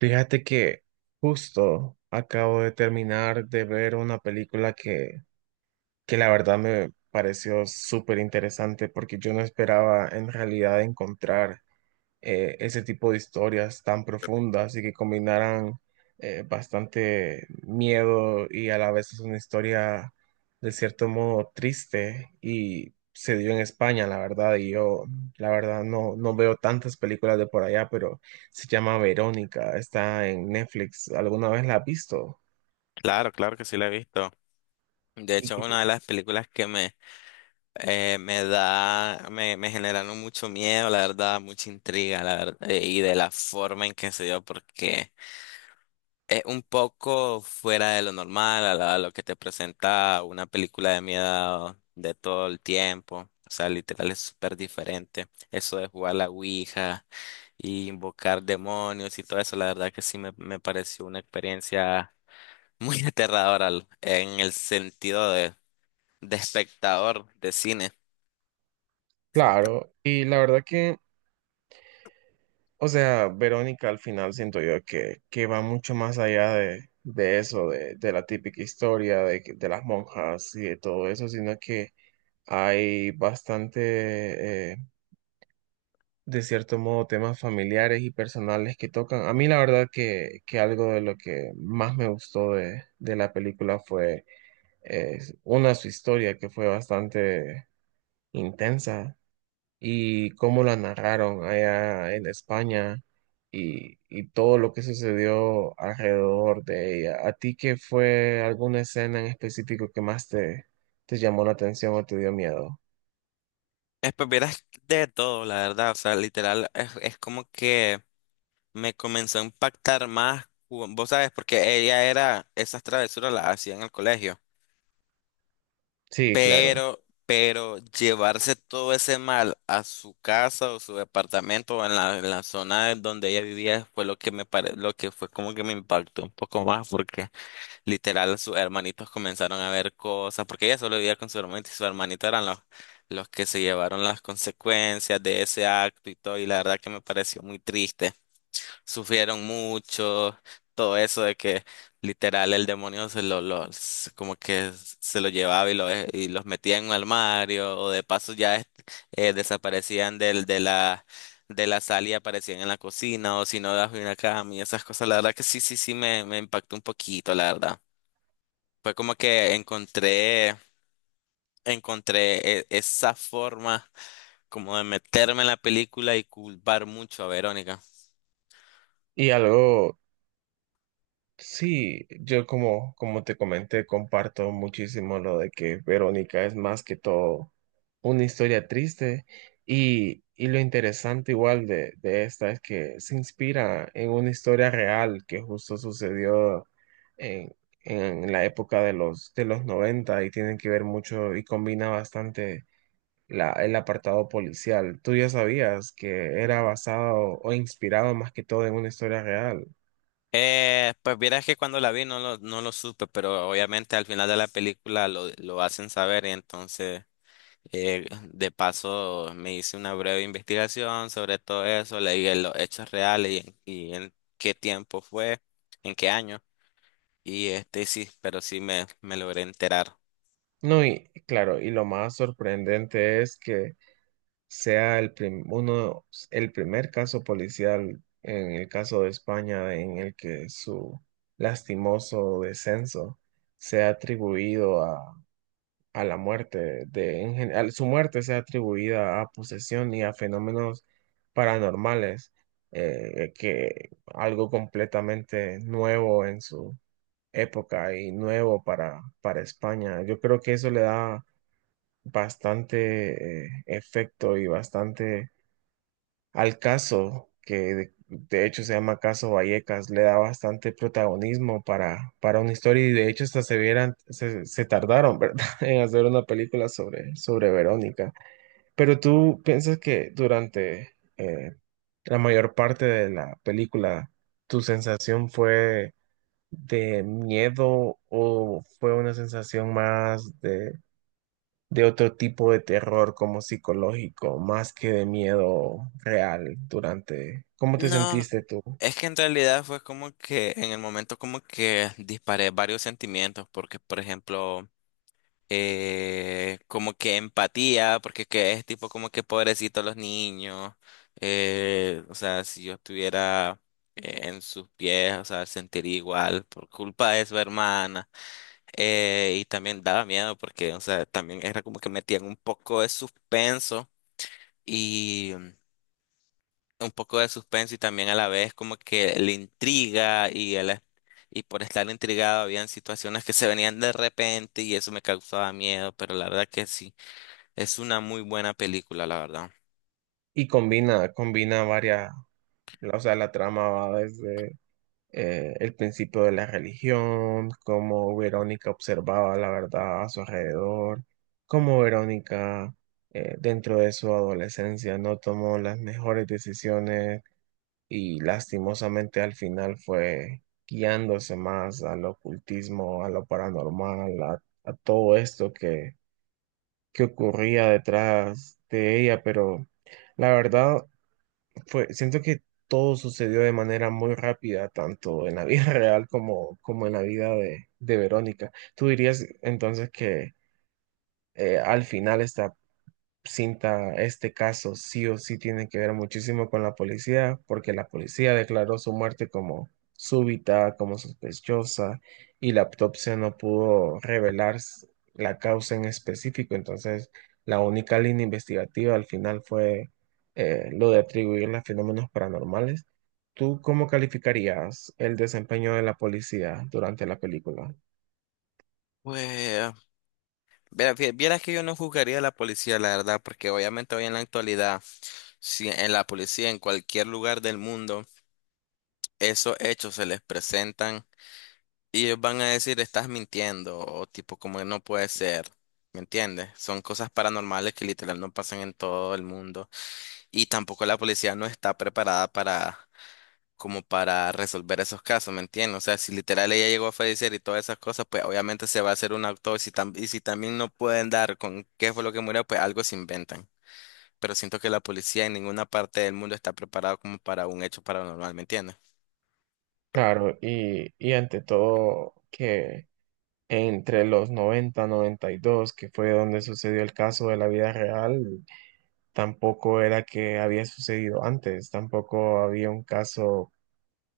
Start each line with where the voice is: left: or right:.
right: Fíjate que justo acabo de terminar de ver una película que la verdad me pareció súper interesante porque yo no esperaba en realidad encontrar ese tipo de historias tan profundas y que combinaran bastante miedo, y a la vez es una historia de cierto modo triste y se dio en España, la verdad. Y yo la verdad no, no veo tantas películas de por allá, pero se llama Verónica, está en Netflix. ¿Alguna vez la has visto?
left: Claro, claro que sí la he visto. De
right: Y
left: hecho,
right: que
left: una de
right: te-
left: las películas que me generaron mucho miedo, la verdad, mucha intriga, la verdad, y de la forma en que se dio, porque es un poco fuera de lo normal, a lo que te presenta una película de miedo de todo el tiempo. O sea, literal es súper diferente. Eso de jugar la Ouija y invocar demonios y todo eso, la verdad que sí me pareció una experiencia. Muy aterrador en el sentido de, espectador de cine.
right: claro, y la verdad que... O sea, Verónica al final siento yo que va mucho más allá de la típica historia de las monjas y de todo eso, sino que hay bastante, de cierto modo, temas familiares y personales que tocan. A mí la verdad que algo de lo que más me gustó de la película fue eh, una, su historia que fue bastante intensa, y cómo la narraron allá en España y todo lo que sucedió alrededor de ella. ¿A ti qué fue alguna escena en específico que más te llamó la atención o te dio miedo?
left: Pues vieras de todo, la verdad. O sea, literal, es como que me comenzó a impactar más. Vos sabes, porque ella era, esas travesuras las hacía en el colegio.
right: Sí, claro.
left: Pero llevarse todo ese mal a su casa o su departamento o en la, zona de donde ella vivía fue lo que fue como que me impactó un poco más porque literal, sus hermanitos comenzaron a ver cosas, porque ella solo vivía con su hermanito y su hermanito eran los que se llevaron las consecuencias de ese acto y todo, y la verdad que me pareció muy triste. Sufrieron mucho, todo eso de que literal el demonio como que se lo llevaba y los metía en un armario, o de paso ya desaparecían de la sala y aparecían en la cocina, o si no, bajo una cama y esas cosas. La verdad que sí, sí, sí me impactó un poquito, la verdad. Fue como que encontré esa forma como de meterme en la película y culpar mucho a Verónica.
right: Y algo Sí, yo como, como te comenté, comparto muchísimo lo de que Verónica es más que todo una historia triste, y lo interesante igual de esta es que se inspira en una historia real que justo sucedió en, en la época de los noventa, y tienen que ver mucho y combina bastante la, el apartado policial. ¿Tú ya sabías que era basado o inspirado más que todo en una historia real?
left: Pues vieras que cuando la vi no lo supe, pero obviamente al final de la película lo hacen saber y entonces eh, de paso me hice una breve investigación sobre todo eso, leí en los hechos reales y en qué tiempo fue, en qué año y este sí, pero sí me logré enterar.
right: No, y claro, y lo más sorprendente es que sea uno, el primer caso policial en el caso de España en el que su lastimoso descenso sea atribuido a la muerte de, en general, su muerte sea atribuida a posesión y a fenómenos paranormales. Que algo completamente nuevo en su época y nuevo para España. Yo creo que eso le da bastante efecto y bastante al caso, que de hecho se llama Caso Vallecas, le da bastante protagonismo para una historia. Y de hecho hasta se vieran, se tardaron, ¿verdad?, en hacer una película sobre Verónica. Pero tú piensas que durante la mayor parte de la película, tu sensación fue de miedo o fue una sensación más de otro tipo de terror como psicológico, más que de miedo real durante... ¿Cómo te
left: No,
right: sentiste tú?
left: es que en realidad fue como que en el momento como que disparé varios sentimientos, porque por ejemplo, como que empatía, porque que es tipo como que pobrecito los niños, o sea, si yo estuviera en sus pies, o sea, sentiría igual por culpa de su hermana, y también daba miedo porque, o sea, también era como que metían un poco de suspenso. Y un poco de suspenso y también a la vez como que le intriga y por estar intrigado habían situaciones que se venían de repente y eso me causaba miedo, pero la verdad que sí, es una muy buena película, la verdad.
right: Y combina, combina varias, o sea, la trama va desde el principio de la religión, cómo Verónica observaba la verdad a su alrededor, cómo Verónica dentro de su adolescencia no tomó las mejores decisiones, y lastimosamente al final fue guiándose más al ocultismo, a lo paranormal, a todo esto que ocurría detrás de ella. Pero la verdad fue, siento que todo sucedió de manera muy rápida, tanto en la vida real como, como en la vida de Verónica. ¿Tú dirías entonces que al final está cinta, este caso sí o sí tiene que ver muchísimo con la policía, porque la policía declaró su muerte como súbita, como sospechosa, y la autopsia no pudo revelar la causa en específico? Entonces, la única línea investigativa al final fue lo de atribuir a fenómenos paranormales. ¿Tú cómo calificarías el desempeño de la policía durante la película?
left: Pues, vieras que yo no juzgaría a la policía, la verdad, porque obviamente hoy en la actualidad, si en la policía, en cualquier lugar del mundo, esos hechos se les presentan. Y ellos van a decir, estás mintiendo, o tipo, como que no puede ser. ¿Me entiendes? Son cosas paranormales que literal no pasan en todo el mundo. Y tampoco la policía no está preparada para, como para resolver esos casos, ¿me entiendes? O sea, si literal ella llegó a fallecer y todas esas cosas, pues obviamente se va a hacer una autopsia. Y, y si también no pueden dar con qué fue lo que murió, pues algo se inventan. Pero siento que la policía en ninguna parte del mundo está preparada como para un hecho paranormal, ¿me entiendes?
right: Claro, y ante todo que... Entre los 90, 92, que fue donde sucedió el caso de la vida real, tampoco era que había sucedido antes, tampoco había un caso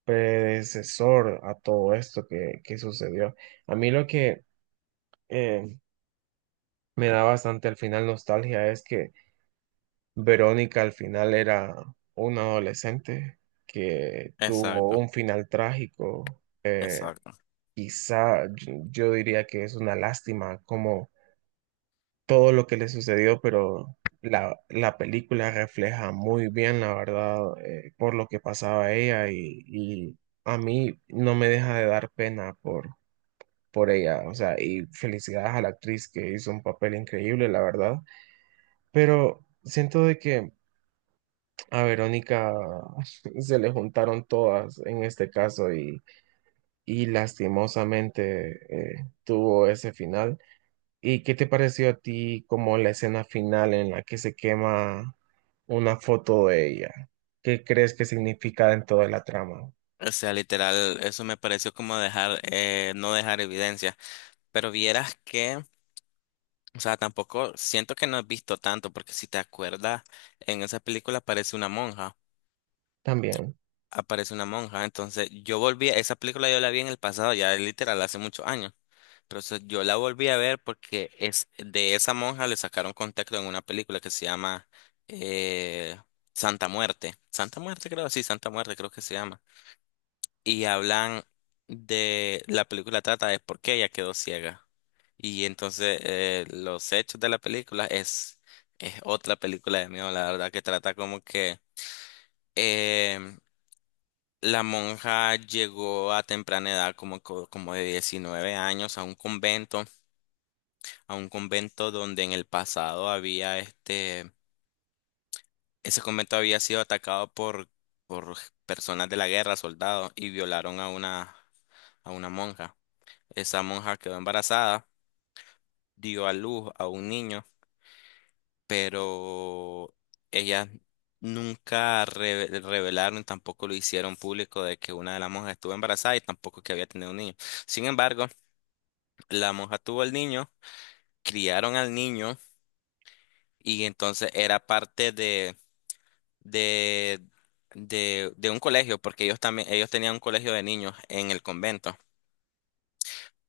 right: predecesor a todo esto que sucedió. A mí lo que eh, me da bastante al final nostalgia es que Verónica al final era una adolescente que tuvo
left: Exacto,
right: un final trágico.
left: exacto.
right: Quizá yo diría que es una lástima como todo lo que le sucedió, pero la película refleja muy bien, la verdad, por lo que pasaba ella, y a mí no me deja de dar pena por ella, o sea. Y felicidades a la actriz que hizo un papel increíble, la verdad, pero siento de que a Verónica se le juntaron todas en este caso y lastimosamente tuvo ese final. ¿Y qué te pareció a ti como la escena final en la que se quema una foto de ella? ¿Qué crees que significa en toda la trama?
left: O sea, literal, eso me pareció como no dejar evidencia. Pero vieras que, o sea, tampoco siento que no has visto tanto, porque si te acuerdas, en esa película aparece una monja,
right: También.
left: aparece una monja. Entonces, yo volví, esa película yo la vi en el pasado, ya literal, hace muchos años. Pero o yo la volví a ver porque es de esa monja le sacaron contexto en una película que se llama eh, Santa Muerte. Santa Muerte creo, sí, Santa Muerte creo que se llama. Y hablan de la película trata de por qué ella quedó ciega. Y entonces los hechos de la película es otra película de miedo, la verdad, que trata como que em, la monja llegó a temprana edad, como de 19 años, a un convento donde en el pasado había este, ese convento había sido atacado por personas de la guerra, soldados, y violaron a una monja. Esa monja quedó embarazada, dio a luz a un niño, pero ellas nunca revelaron, tampoco lo hicieron público de que una de las monjas estuvo embarazada y tampoco que había tenido un niño. Sin embargo, la monja tuvo al niño, criaron al niño y entonces era parte de, de un colegio, porque ellos también, ellos tenían un colegio de niños en el convento.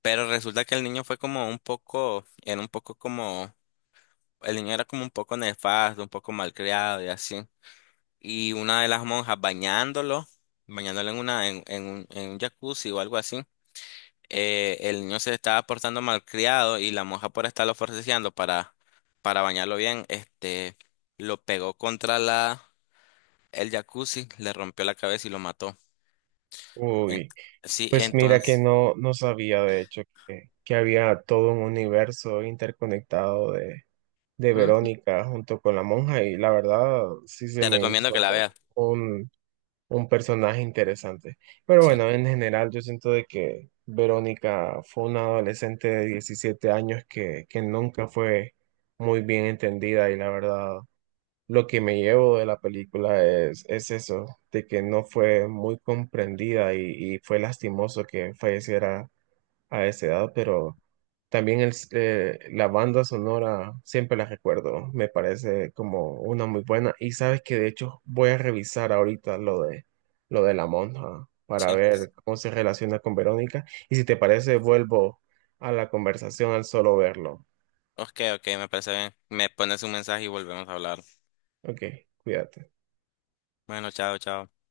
left: Pero resulta que el niño fue como un poco, era un poco como el niño era como un poco nefasto, un poco malcriado y así. Y una de las monjas bañándolo en una, en un jacuzzi o algo así, el niño se estaba portando malcriado y la monja por estarlo forcejeando para bañarlo bien, este, lo pegó contra el jacuzzi, le rompió la cabeza y lo mató. En-
right: Uy,
left: sí,
right: pues mira que
left: entonces,
right: no, no sabía de hecho que había todo un universo interconectado de
left: Ujú.
right: Verónica junto con la monja, y la verdad sí se
left: Te
right: me
left: recomiendo que la veas.
right: hizo un personaje interesante. Pero
left: Sí,
right: bueno, en general yo siento de que Verónica fue una adolescente de 17 años que nunca fue muy bien entendida. Y la verdad lo que me llevo de la película es eso, de que no fue muy comprendida y fue lastimoso que falleciera a esa edad. Pero también la banda sonora siempre la recuerdo, me parece como una muy buena. Y sabes que de hecho voy a revisar ahorita lo de la monja para
left: sí.
right: ver cómo se relaciona con Verónica. Y si te parece, vuelvo a la conversación al solo verlo.
left: Ok, ok, me parece bien. Me pones un mensaje y volvemos a hablar.
right: Ok, cuídate.
left: Bueno, chao, chao.